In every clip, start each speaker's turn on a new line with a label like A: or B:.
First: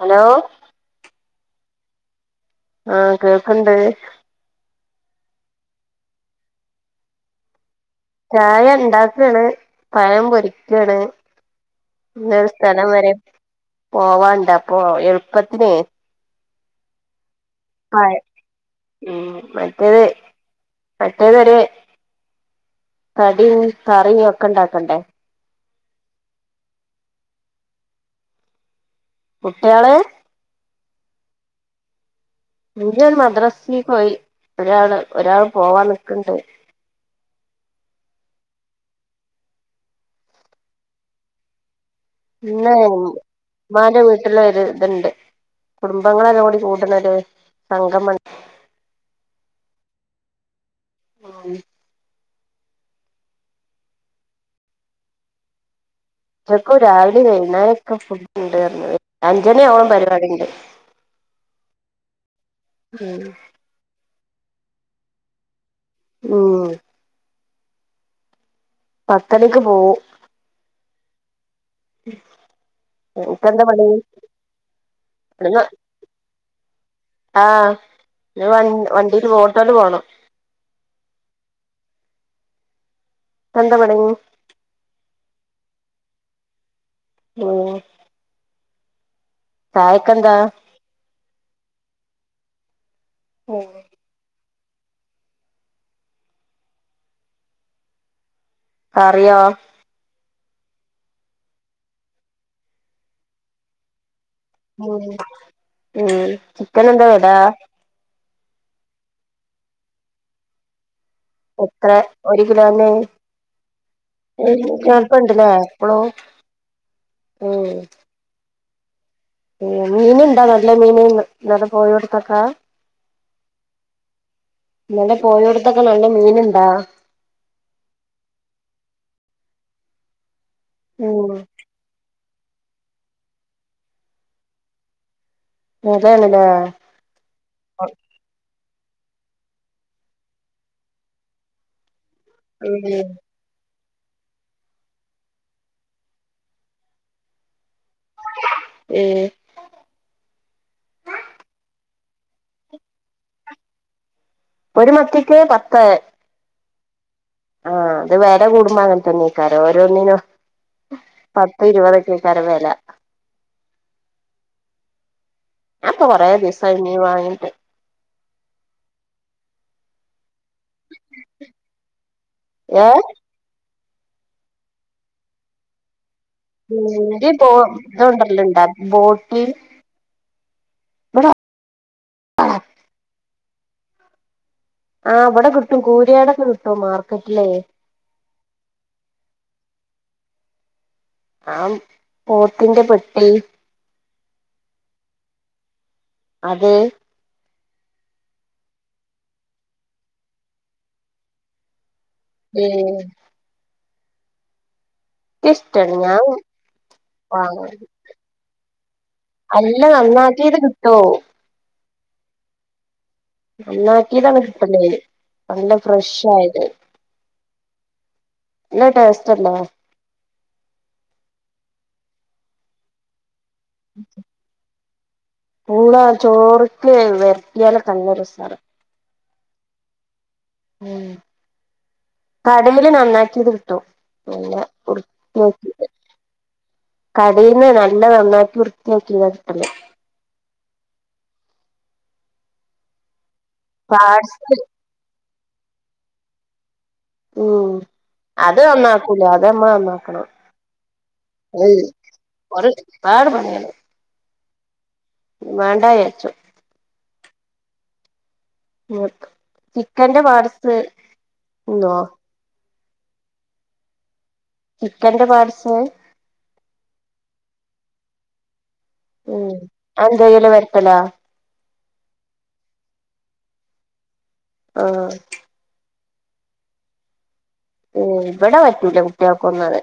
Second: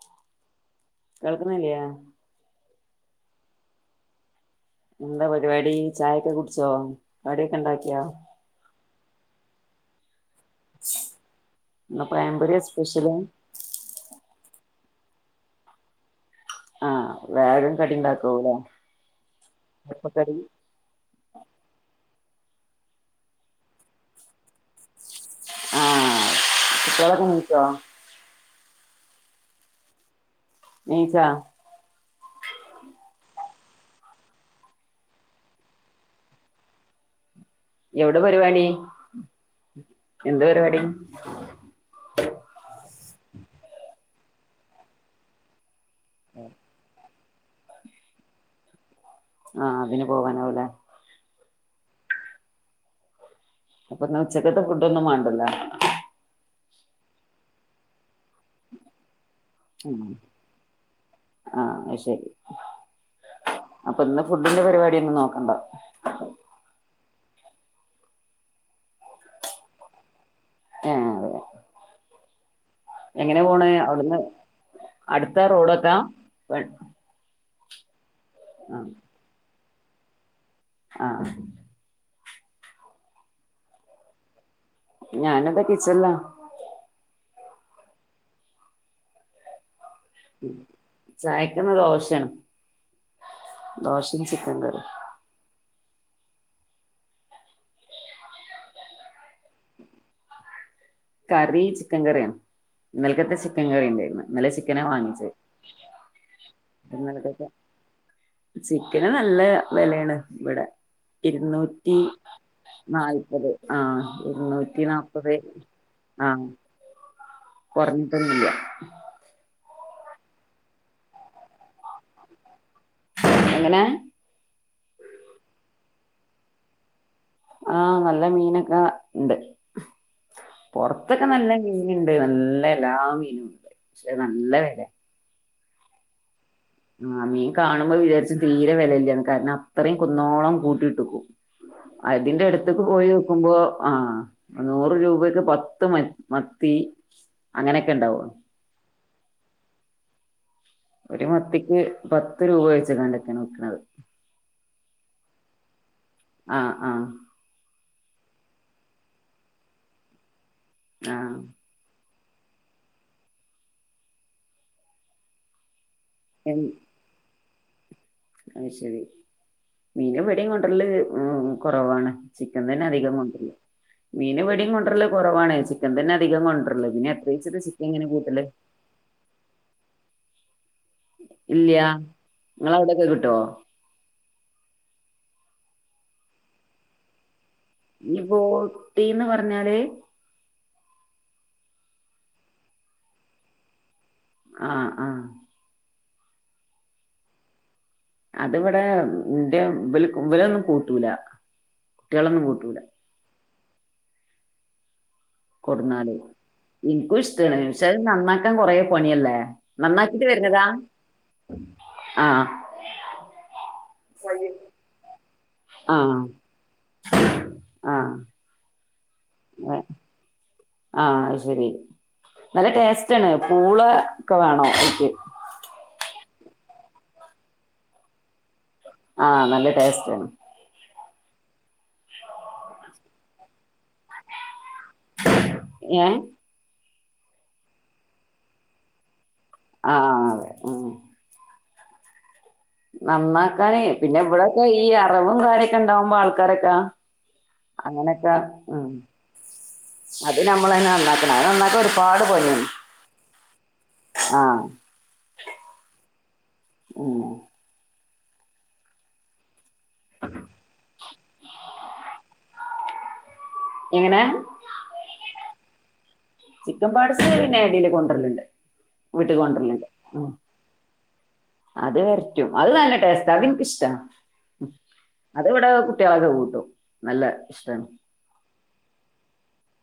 A: Hello
B: കേൾക്കുന്നില്ലേ
A: ആഹ കേൾക്കണ്ട്
B: എന്താ പരിപാടി ചായൊക്കെ കുടിച്ചോ കടിയൊക്കെ ഇണ്ടാക്കിയോ
A: ചായ ഇണ്ടാക്കാണ് പഴം പൊരി കണ് ഇന്ന് ഒരു
B: പഴംപൊരിയ
A: സ്ഥലം
B: സ്പെഷ്യല്
A: വരെ പോവാണ്ട് അപ്പൊ എളുപ്പത്തിനെ
B: ആ വേറെ
A: പഴം ഉം മറ്റേത്
B: എളുപ്പക്കടി
A: മറ്റേതൊരു കടിയും കറിയും ഒക്കെ ഉണ്ടാക്കണ്ടേ
B: ആഹ കുട്ടിളൊക്കെ നിച്ചോ
A: കുട്ട്യാള്
B: നീച്ചോ
A: വല്ല്യ ആള് ഒരു മദ്രാസേക്ക് പോയി ഒരാള് ഒരാൾ പോവാ നിക്കിണ്ട്
B: എവിടെ പരിപാടി എന്ത് പരിപാടി
A: പിന്ന ഉമ്മാന്റെ വീട്ടിൽ ഒരു ഇതുണ്ട് കുടുംബങ്ങളെല്ലും കൂടി കൂടണൊരു സംഗമം ഉണ്ട്
B: ആഹ് അതിന് പോവാനാവുല്ലെ
A: ആഹ്
B: അപ്പൊന്ന ഉച്ചക്കത്തെ ഫുഡ് ഒന്നും വേണ്ടല്ലോ
A: ഉച്ചക്കും രാവിലെ വൈുന്നര ഒക്കെ ഫുഡ്ണ്ട്റഞ് അഞ്ചണി ആവോളും പരിപാടി ഉണ്ട്
B: ആഹ് അത് ശരി അപ്പൊ ഇന്ന് ഫുഡിന്റെ പരിപാടിയൊന്നും നോക്കണ്ട
A: ഉം പത്തണിക്ക് പോവു
B: ഏ എങ്ങനെ
A: നിനക്കെന്താ
B: പോണേ
A: പണി
B: അവിടുന്ന് അടുത്ത
A: ഇവിടുന്ന്
B: റോഡൊക്കാ വൺ
A: ആഹ് ഞാ വണ്ടില് ഓട്ടോല് പോണം
B: ആഹ്
A: എന്ത പടങ്ങി
B: ഞാനതാ കിച്ചല്ലാ
A: മ്മേ. ചായക്കന്താ?
B: ചായക്ന് ദോശണ് ദോശയും ചിക്കൻ കറി.
A: കറിയോ.
B: കറി ചിക്കൻ കറിയാണ് ഇന്നൽകത്തെ ചിക്കൻ കറി ഉണ്ടായിരുന്നു. ഇന്നലെ ചിക്കന
A: ഉം
B: വാങ്ങിച്ചേ.
A: ചിക്കൻ എന്താ വില
B: ചിക്കന് നല്ല വെലയാണ് ഇവടെ
A: എത്ര
B: ഇരുന്നൂറ്റി
A: ഒരു കിലോന്
B: നാല്പത് ആ ഇരുന്നൂറ്റി നാല്പത്
A: പ്പളോ
B: കൊറഞ്ഞിട്ടന്നില്ല
A: ഏ മീൻ ഇണ്ടാ നല്ല മീൻ ഇന്നല പോയോട്ത്തൊക്കെ
B: എങ്ങനെ?
A: ഇന്നല പോയടുത്തൊക്കെ നല്ല മീൻണ്ടാ
B: ആഹ് നല്ല മീനൊക്കെ ഉണ്ട് പൊറത്തൊക്കെ
A: ഉം
B: നല്ല മീനുണ്ട് നല്ല എല്ലാ മീനും ഉണ്ട് പക്ഷെ നല്ല വേലെ
A: വെലേണ് ലേ.
B: ആ മീൻ കാണുമ്പോ വിചാരിച് തീരെ വിലയില്ലാന് കാരണം അത്രയും കുന്നോളം കൂട്ടിട്ട്ക്കും. അതിന്റെ അടുത്ത്ക്ക്
A: ഉം
B: പോയി ക്കുമ്പോ ആഹ് നൂറ് രൂപക്ക് പത്ത് മത്തി. അങ്ങനെയൊക്കെ ഉണ്ടാവോളു.
A: ഏഹ്
B: ഒരു മത്തിക്ക് പത്ത് രൂപ വെച്ങ്ങാണ്ടൊക്കെണ് വിക്ക്ണത്
A: ഒരു മത്തിക്ക് പത്ത്
B: ആഹ് ആഹ്
A: ആഹ് അത് വെല കൂടുമ്പോ അങ്ങനെത്തെന്നെക്കാരം ഓരോന്നിന്
B: ആഹ്
A: പത്ത് ഇരുപതൊക്കെ ക്കാരം വെല ഞപ്പൊ കൊറേ ദിവസായി മീൻ വാങ്ങി
B: അഹ് ശരി മീന് ബടം കൊണ്ടരല് കൊറവാണ് ചിക്കൻ തന്നെ
A: ഏഹ്
B: അധികം കൊണ്ടരല് മീൻ ബടെയും കൊണ്ടുവരല് കുറവാണ് ചിക്കൻ തന്നെ അധികം കൊണ്ടരല് പിന്നെ
A: ഈ ബോ
B: എത്രയച്ചിട്ട ചിക്കൻ ഇങ്ങനെ കൂട്ടല്
A: ഇതൊണ്ടല്ലോണ്ടാ ബോട്ടി ഇവിടെ
B: ഇല്ല നിങ്ങള അവിടെക്കെ കിട്ടുവ?
A: ആ അവിടെ കിട്ടും കൂര്യാടൊക്കെ കിട്ടും മാർക്കറ്റിലേ
B: ഈ ബോട്ടീന്ന് പറഞ്ഞാല്
A: ആ പോത്തിന്റെ പെട്ടി
B: ആഹ് ആഹ്
A: അത്
B: അതി ഇവിടെ ഇന്റെ ഇവല് വലൊന്നും കൂട്ടൂല കുട്ടിയളൊന്നും കൂട്ടൂല.
A: ഇക്ക്ഇഷ്ട ഞാൻ
B: കൊടുന്നാല് എനിക്കും ഇഷ്ട്ടാണ്
A: വാങ്ങും
B: പക്ഷാ നന്നാക്കാൻ കൊറെ പണിയല്ലേ
A: അല്ല
B: നന്നാക്കിട്ട്
A: നന്നാക്കിയത്
B: വരുന്നതാ.
A: കിട്ടോ
B: ആഹ്
A: നന്നാക്കീതാണ് കിട്ടണ്ടെ നല്ല
B: ആഹ്
A: ഫ്രഷയത്
B: ആഹ്
A: ല്ല ടേസ്റ്റല്ലേ.
B: ആഹ് ശരി നല്ല ടേസ്റ്റ് ആണ് പൂള ഒക്കെ വേണം എൻക്ക്
A: പൂള ചോറ്ക്ക് വരട്ടിയാലക്കെ നല്ലരസ
B: ആഹ് നല്ല ടേസ്റ്റ്
A: ഉം കടയില് നന്നാക്കിയത് കിട്ടും പിന്ന വൃത്തിയാക്കിട്ട്
B: ഏഹ്
A: കടീന്ന് നല്ല നന്നാക്കി വൃത്തിയാക്കിയത കിട്ടല്
B: ആഹ് അതെ ഉം നന്നാക്കാനേ പിന്നെ
A: പാഴ്സല്
B: ഇവിടൊക്കെ ഈ അറവും കാര്യൊക്കെ ഇണ്ടാവുമ്പോ ആൾക്കാരൊക്കെ
A: ഉം
B: അങ്ങനൊക്കെ
A: അത്
B: ഉം
A: നന്നാക്കൂല അത് നമ്മള് നന്നാക്കണം
B: അത് നമ്മളന്നെ നന്നാക്കണം അത്
A: ഏയ്
B: നന്നാക്കാനൊരു പാട് പണിയാണ്
A: ഒരു പാട് പണിയാണ്
B: ആഹ്
A: മാണ്ടാവിചാരിച്ചു
B: ഉം
A: നോക്ക് ചിക്കന്റെ പാട്സ് തിന്നോ
B: എങ്ങനെ
A: ചിക്കന്റെ പാട്സ്
B: ചിക്കൻ പാടസ് പിന്നെഎടീല് കൊണ്ടുവരലുണ്ട്
A: ഉം അത്
B: ഉം.
A: എന്ത്യയ്യലാ വരട്ടലാ
B: അത് വരറ്റും അത് നല്ല ടേസ്ററാ അത് എനിക്കിഷ്ടാ
A: ആഹ്
B: അത് ഇവിടെ കുട്ട്യാളൊക്കെ കൂട്ടും നല്ല ഇഷ്ടാണ്
A: ഉം ഇവിടെ പറ്റൂല കുട്ട്യാൾക്കൊന്നും അത്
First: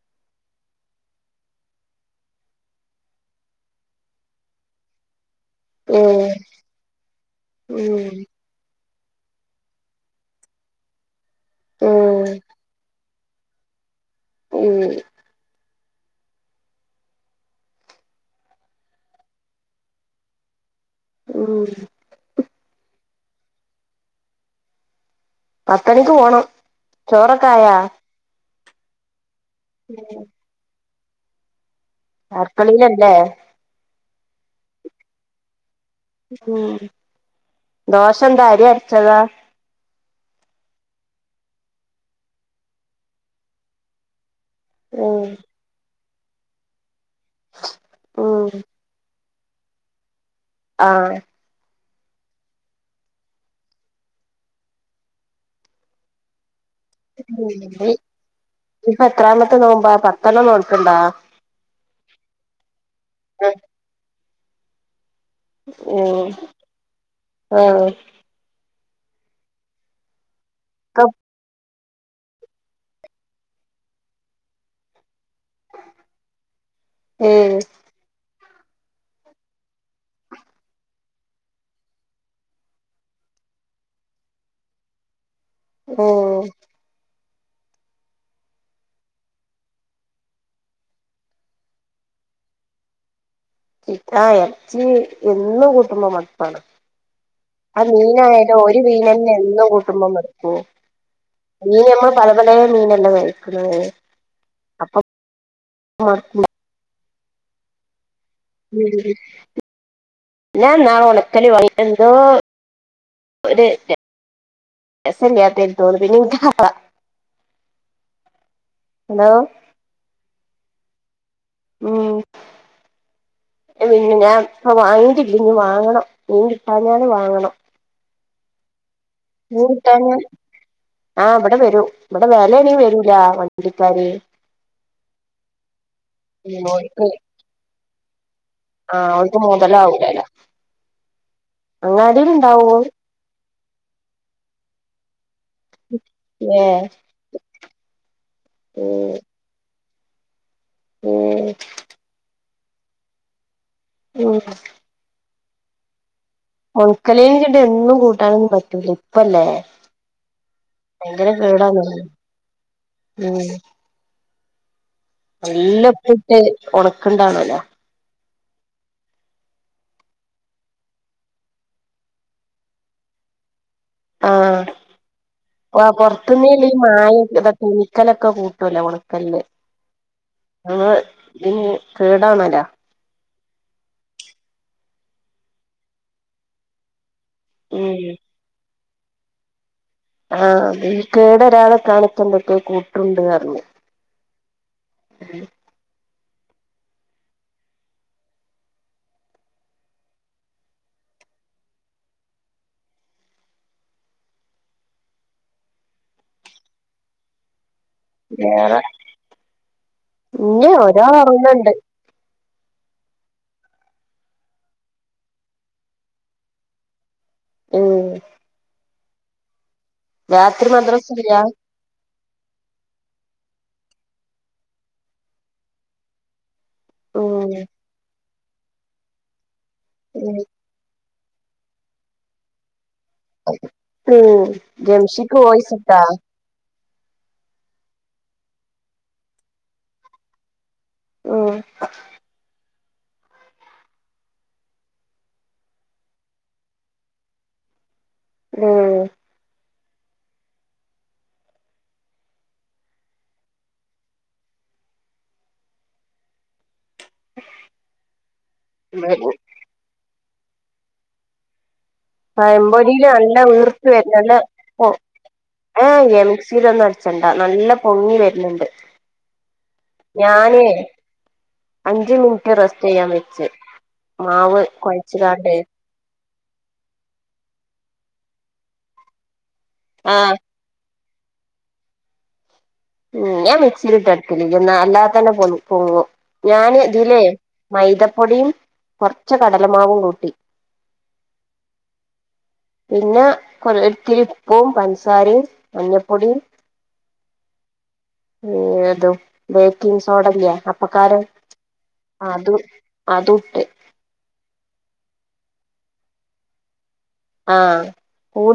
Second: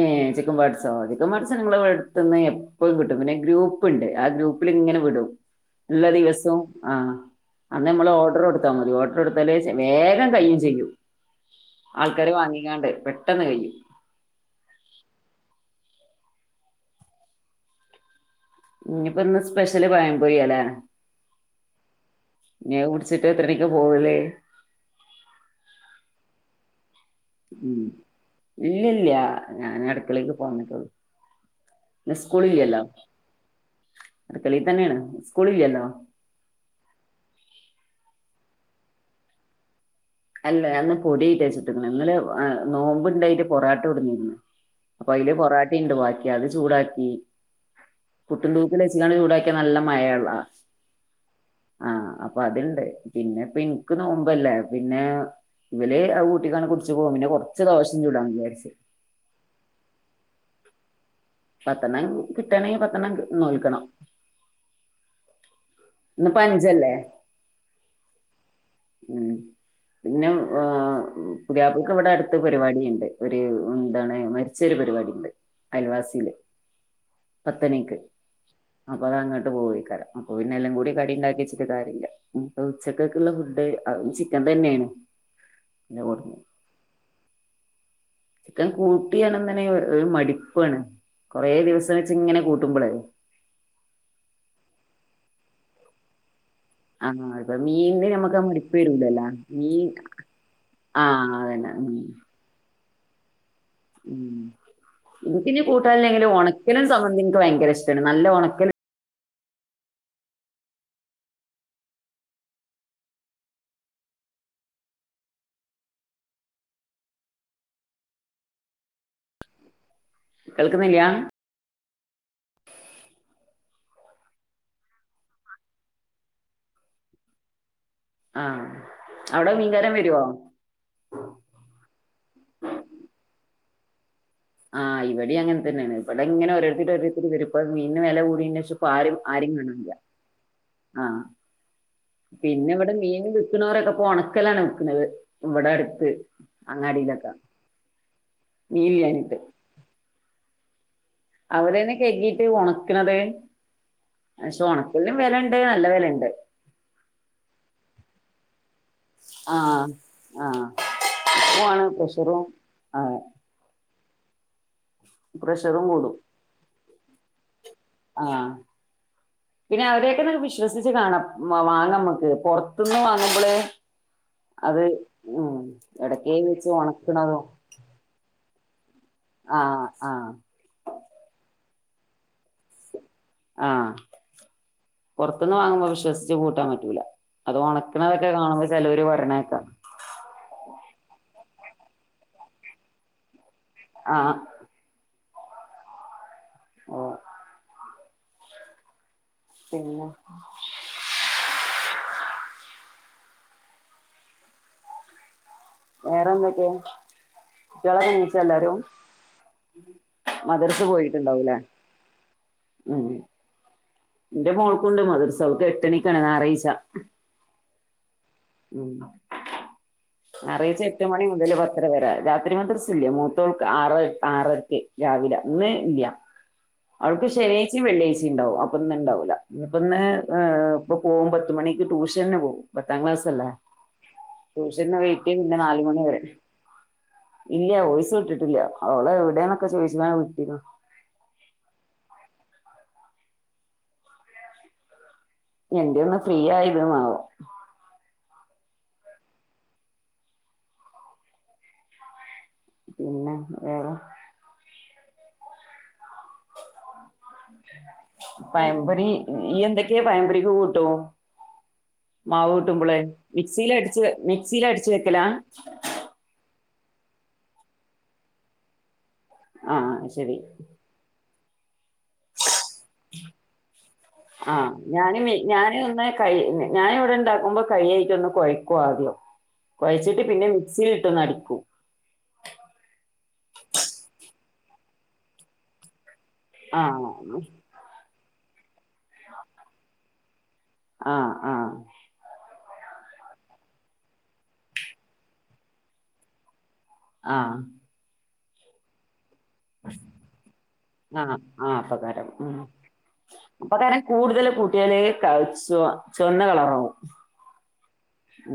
B: ഏ ചിക്കൻ പാട്സോ ചിക്കൻ പാട്സ് നങ്ങളുടെ ഇവിടെ അടുത്ത്ന്ന് എപ്പഴും കിട്ടും പിന്നെ ഗ്രൂപ്പ് പ്പുണ്ട് ആ ഗ്രൂപ്പിൽ ഇങ്ങനെ വിടും എല്ലാ
A: ഏഹ്
B: ദിവസവും ആ അന്ന്
A: ഉം
B: നമ്മള് ഓർഡർ കൊടുത്താൽ മതി ഓർ കൊടുത്തല് വെച്ചാ വേഗം കയ്യും ചെയ്യും
A: ഏഹ്
B: ആൾക്കാര് വാങ്ങിക്കാണ്ട് പെട്ടെന്ന് കയ്യും
A: ഉം
B: ഇനിയിപ്പോ ഇന്ന് സ്പെഷ്യല് പഴംപൊര്യാല്ലേ
A: ഉം
B: ഇനി അത് കുടിച്ചിട്ട് എത്രമണിക്കാ പോവല്
A: പത്ത് മണിക്ക് പോണം ചോറൊക്കെ ആയോ
B: ഇല്ലല്ല ഞൻ അടുക്കളേക്ക് ഇപ്പൊ വന്നിട്ടുള്ളൂ ഇന്ന് സ്കൂളില്ലല്ലോ
A: അടുക്കളയിലല്ലേ
B: അടുകളീ തന്നെയാണ് സ്കൂളില്ലല്ലോ
A: ഉം ദോശ എന്താ അരി അരച്ചതാ
B: അല്ല ഞാൻ ഇന്ന് പൊടിയ്റ്റാ ച്ചുട്ട് ക്ക്ണെ ഇന്നലെ നോമ്പുണ്ടായിട്ട് പൊറാട്ട കൊട്ന്നിരുന്നു അപ്പൊ
A: ഉം
B: അയില് പൊറാട്ടിം ഉണ്ട് ബാക്കി അത് ചൂടാക്കി പു
A: ഉം
B: ട്ടുംതൂക്കിൽ വെച് ങ്ങാണ്ട് ചൂടാക്കി ക്കെ നല്ല മയാണല്ലോ
A: ആഹ്
B: ആഹ് അപ്പൊ അതുണ്ട് പിന്നെപ്പൊ എനിക്ക് നോമ്പല്ലേ പിന്നെ ഇവല് അത് ക്കൂട്ടിങ്ങാണ്ട് കുടിച്ച് പോകും പിന്നെ കൊറച്ച് ദോശ ചൂടാന്ന് വിചാരിച്ചു
A: ഇപ്പൊഎത്രമത്തെ നോമ്പാ പത്തെണ്ണം നോൽക്ണ് ണ്ടോ
B: പത്തെണ്ണം കിട്ടാ ണങ്കിൽ പത്തെണ്ണം നോൽക്കണം
A: ഉം
B: ഇന്ന്പ്പോ അഞ്ചല്ലേ
A: ആഹ്
B: ഉം പിന്നെ ആ പുതിയാപ്പളക്ക് ഇവിടെ അടുത്ത് പരിപാടി ഉണ്ട് ഒരു എന്താണ് മരിച്ചൊരു പരിപാടി ഉണ്ട് അയൽവാസിയില്
A: ഏഹ്
B: പത്ത് മണി ക്ക് അപ്പൊ അത് അങ്ങോട്ട് പോവോ യ്ക്കാരം അപ്പൊ പിന്നെ എല്ലാം കൂടി കടി ഉണ്ടാക്കി വെച്ചിട്ട് കാര്യല്ല ഇപ്പൊ ഉച്ചക്കെക്കുള്ള ഫുഡ് അതും ചിക്കൻ തന്നെയാണ്
A: ഏഹ്
B: [unintelligible] ചിക്കൻ കൂട്ടിയണ തന്നെ ഒരു മടിപ്പണ് കൊറെ ദിവസം വെച്ച ഇങ്ങനെ കൂട്ടുമ്പോളേ
A: ഇക്ക് ആ എർച്ചി എന്നും കൂട്ടുമ്പോ മടു പ്പാണ്
B: ആ ഇപ്പൊ
A: അത്
B: മീനിന് നമുക്ക് ആ
A: മീനായലോ
B: മടിപ്പ്
A: ഒരു മീനെനെ എന്നും കൂട്ടുമ്പോ മടുക്കും
B: ആഹ് അതന്നെ
A: മീൻ
B: ഉം
A: നമ്മൾ പല പല മീനെല്ലാം കഴിക്കുന്നത് അപ്പൊ
B: ഇന്ക്ക് ന്നെ കൂട്ടാന്ല്ലെങ്കിലും ഒൺക്കലും സമ്മന്തി ൻക്ക് ഭയങ്കര ഇഷ്ട്ടാണ് നല്ല ഒണക്കല്
A: ഉം ഉം ഞ്ഞാ ന്നാള് ഒണക്കല് വങ്ങിറ്റ് എന്തോ ഒരു ര സല്ലാത്തയ്ന് തോന്ന്ണ് പിന്നെ ൻക് [unintelligible] ഹലോ
B: കേൾക്കുന്നില്ല [inaudible]
A: പിന്ന ഞാൻ ഇപ്പൊ വാങ്ങിട്ടില്ല ഇനി വാങ്ങണം നീൻ കിട്ടാഞാല് വാങ്ങണം
B: ആഹ്
A: മീൻ കിട്ടാഞ്ഞാൽ ആ ഇവടെ വരും ഇവടെ വെലയാണേൽ വരൂല വണ്ടിക്കാര്
B: ആ ഇവിടിം അങ്ങൻ തന്നേണ് ഇബടെ ങ്ങനെ
A: ഉം
B: ഓരോര്ത്തര്
A: ഓൽക്ക്
B: ഓരോര്ത്തര് വരും ഇപ്പൊ മീൻന് വെല കൂടീനേഷം ഇപ്പൊ
A: ആഹ്
B: ആരും
A: ഓൽക്ക്
B: ആരേം കാണാല്ല്യ
A: മൊതലാവൂലല്ല
B: പിന്നെ
A: അങ്ങാടിയിലുണ്ടാവും
B: വടെ മീന് വിക്ക്ണോരൊക്കെ പ്പൊ ഒണക്കലാണ് വിക്കുന്നത് ഇവ്ടെട്ത്ത്
A: ഏഹ്
B: അങ്ങാടിയിലൊക്കെ മീന്
A: ഉം
B: ല്യാഞ്ഞിട്ട്
A: ഉം
B: അവ്ടേണ് കഴ്കീട്ട് ഒണക്ക്ണത്
A: ഉം
B: പക്ഷേ ഒണക് ൽനും വെലണ്ട് നല്ല വെലണ്ട്
A: ഒൺക്കലീന് ച്ച്ട്ട് എന്നും കൂട്ടാനൊന്നും പറ്റൂല ഇപ്പല്ലേ
B: ആഹ് ആഹ്
A: ഭയങ്കര
B: ആണ്
A: കേടാന്നത്
B: പ്രഷറും ആഹ്
A: ഉം
B: പ്രഷറും കൂടും
A: നല്ലപ്പ്ട്ട് ഒണക്ക്ണ്ടാണല്ലോ
B: ആഹ് പിന്നെ അവരേക്കന്നൊക്കെ വിശ്വസിച്ച് കാണാം വാങ്ങാം മ്മക്ക് പൊർത്ത്ന്ന് വാങ്ങുമ്പള്
A: ആഹ്
B: അത് ഉം എവ്ടൊക്കെ വെച്ച് ഒൺക്ക്ണതും
A: കുഞ്ഞിക്കലൊക്കെ കൂട്ടുവല്ലോ ഉണക്കല്ല്
B: ആഹ് ആഹ്
A: അമ്മളെ തിന് കേടാണല്ല
B: ആ പൊർത്ത്ന്ന് വാങ്ങുമ്പോ വിശ്വസിച്ച് കൂട്ടാൻ പറ്റൂല അത്
A: ഉം
B: ഒണക്ക്ണതൊക്കെ കാണുമ്പോ ചെലോര് വർണേക്കാ
A: ആ മീൻ കേടെരാതെക്കാന് പ്പൊന്തൊക്കെ കൂട്ടുരുണ്ട്ർഞ്ഞു
B: ആഹ്
A: ഉം
B: ഓ പിന്നെ വേറെന്തൊക്കെ കുട്ടികളക്കെ നീച്ചോ എല്ലാരും
A: വേറെ ഇല്ല
B: മദർസ്
A: ഒരാൾ
B: പോയിട്ടുണ്ടാവല്ലേ
A: ഉറങ്ങണ്ട്
B: ഉം ന്റെ മോൾക്കുണ്ട് മദർസ് അവക്ക് എട്ടണിക്കണ് ഞ്ഞാറെയ്ച്ച
A: ഉം
B: ഉം
A: രാത്രി
B: ഞ്ഞാറെയ്ച്ച എട്ട്
A: മദ്രസ
B: മണി
A: ഇല്ല
B: മുതൽ പത് രവരേ രാത്രി മദർസ് ല്യ മൂത്തോൾക്ക് ആറ ആറരക്ക് രാവിലെ ഇന്ന് ഇല്യ അവൾക്ക്
A: ഉം
B: ശനിയാ്ഴ് ച്ചിം വെള്ളിയാഴ്ച്ചിം ണ്ടാവും അപ്പൊന്ന് ണ്ടാവൂല ഞ്ഞിപ്പന്ന് ആ ഇപ്പ പോകും പത്ത് മണിക്ക് ട്യൂഷന് പോകും പത്താം ക്ലാസ് ത്ത്ല്ലേ
A: ഉം
B: ട്യൂഷന് വൊയ്റ്റ്
A: ജംഷിക്ക്
B: പിന്നെ
A: വോയിസ്
B: നാലുമണി
A: ഇട്ടാ
B: വരെ ഇല്യ വോയ്സ് വിട്ടിട്ടില്ല അവള് എവ്ടെന്നൊക്കെ ചോതിച്ച്ങ്ങാണ്ട് വിട്ടീന്നു
A: ഉം
B: എന്ത്യാ ഒന്ന് ഫ്രീ ആയത് ന്നാവം
A: ഉം
B: പിന്നെ വേറെ പയംമ്പൊരി നീ എന്തൊക്കെയാ പയംമ്പൊരിക്ക് കൂട്ടുവോ മാവ് കിട്ടുമ്പളേ
A: പഴംപൊരിയിൽ നല്ല
B: മിക്സിൽ
A: വീർപ്പ്
B: അടിച്ച് മിക്സിൽ അടിച്ചു വെക്കലാ
A: ആഹ് മിക്സിൽ ഒന്നും അടിച്ചണ്ടാ നല്ല പൊങ്ങി വരുന്നുണ്ട്
B: ആഹ് ശെരി
A: ഞാനേ അഞ്ച് മിനിറ്റ് റെസ്റ്റ് ചെയ്യാൻ വെച്ച് മാവ് കൊഴച്ചിലാണ്ട്
B: കഴിഞ്ഞ് ഞാനിവിടെ ഇണ്ടാക്കുമ്പോ കയായിട്ടൊന്ന് കൊയക്കുവാദ്യം കുഴച്ചിട്ട്
A: ആഹ്
B: പിന്നെ മി സിയിലിട്ടൊന്നടിക്കും
A: ഉം ഞാൻ മിക്സീല് ഇട്ട് അടിക്കൊന്നൂല അല്ലാതെ തന്നെ പൊ പൊങ്ങു ഞാന്
B: ആഹ്
A: ഇതില്ലേ മൈദപ്പൊടിയും കുറച്ച് കടലമാവും കൂട്ടി
B: ആഹ് ആഹ്
A: പിന്ന ഇത്തിരി ഉപ്പും പൻസാരയും മഞ്ഞപ്പൊടിയും
B: ആഹ്
A: ഉം അതും ബേക്കിംഗ് സോഡയില്ലേ അപ്പക്കാരം
B: ആഹ് ആഹ് അപ്പക്കാരം ഉം
A: അതും അതും ഇട്ട്
B: അപ്പക്കാരം കൂടുതല് കൂട്ടിയാലേ ചൊ ചുവന്ന കളറാവും
A: ആ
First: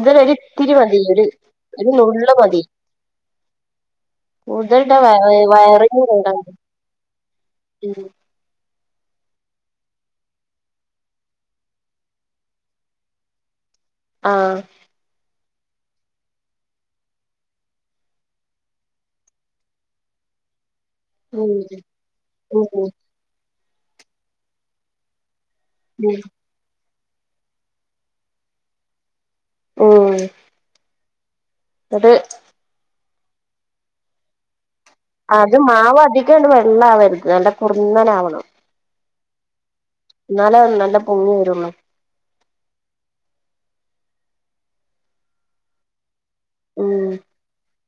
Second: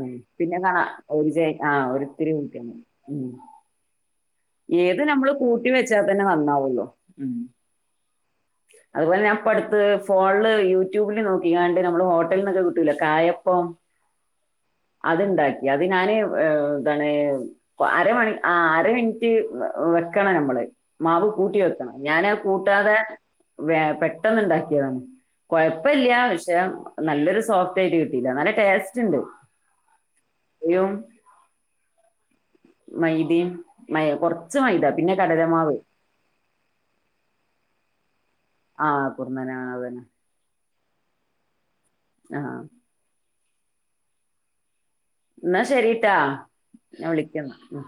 B: ഉം പിന്നെ
A: ഒരിത്തിരി
B: കാണാ
A: മതി ഒരു
B: ചെ ആഹ്
A: ഒരു നുള്ള്
B: ഒരിത്തിരി
A: മതി
B: കൂട്ടിയാ ഉം
A: കൂടുതൽ ഇട്ടാ
B: ഏത് നമ്മള്
A: വയറ്
B: കൂട്ടി വെച്ചാ
A: വയറിന്
B: തന്നെ
A: കേടാ
B: നന്നാവുള്ളൂ. ഉം
A: ഉം
B: അതുപോലെ ഞാൻ ഇപ്പം അടുത്ത് ഫോണിൽ യൂട്യൂബില് നോക്കിക്കാണ്ട് നമ്മള് ഹോട്ടലിൽ നിന്നൊക്കെ കിട്ടൂലെ കായം ഇപ്പോം
A: ആഹ്
B: അതുണ്ടാക്കി അത് ഞാനേ എന്താണ് അര മണി ആ അര മിനിറ്റ് വെക്കണം നമ്മള് മാവ്
A: ഉം
B: കൂട്ടി വെക്കണം ഞാന്
A: ഉം
B: കൂട്ടാതെ വെ പെട്ടെന്നുണ്ടാക്കിയതാണ് കൊഴപ്പയില്ല
A: എന്നിട്ട്
B: പക്ഷേ നല്ലൊരു സോഫ്റ്റ് ആയിട്ട് കിട്ടീല്ല നല്ല ടേസ്റ്റ് ഉണ്ട് യും
A: അത്
B: മൈദയും മൈ കൊറച്ച് മൈദ പിന്നെ കടലമാവ്
A: ട്ടോണ്ട് വെള്ള ആവരുത് നല്ല കുറുന്നനാവണം
B: ആ കുർന്നനെ ആവണം
A: എന്നാലെ അത് നല്ല പൊങ്ങി വരുവൊള്ളോ
B: ആഹ് എന്നാ ശരിട്ടാ ഞാൻ
A: ഉം
B: വിളിക്കാം എന്നാ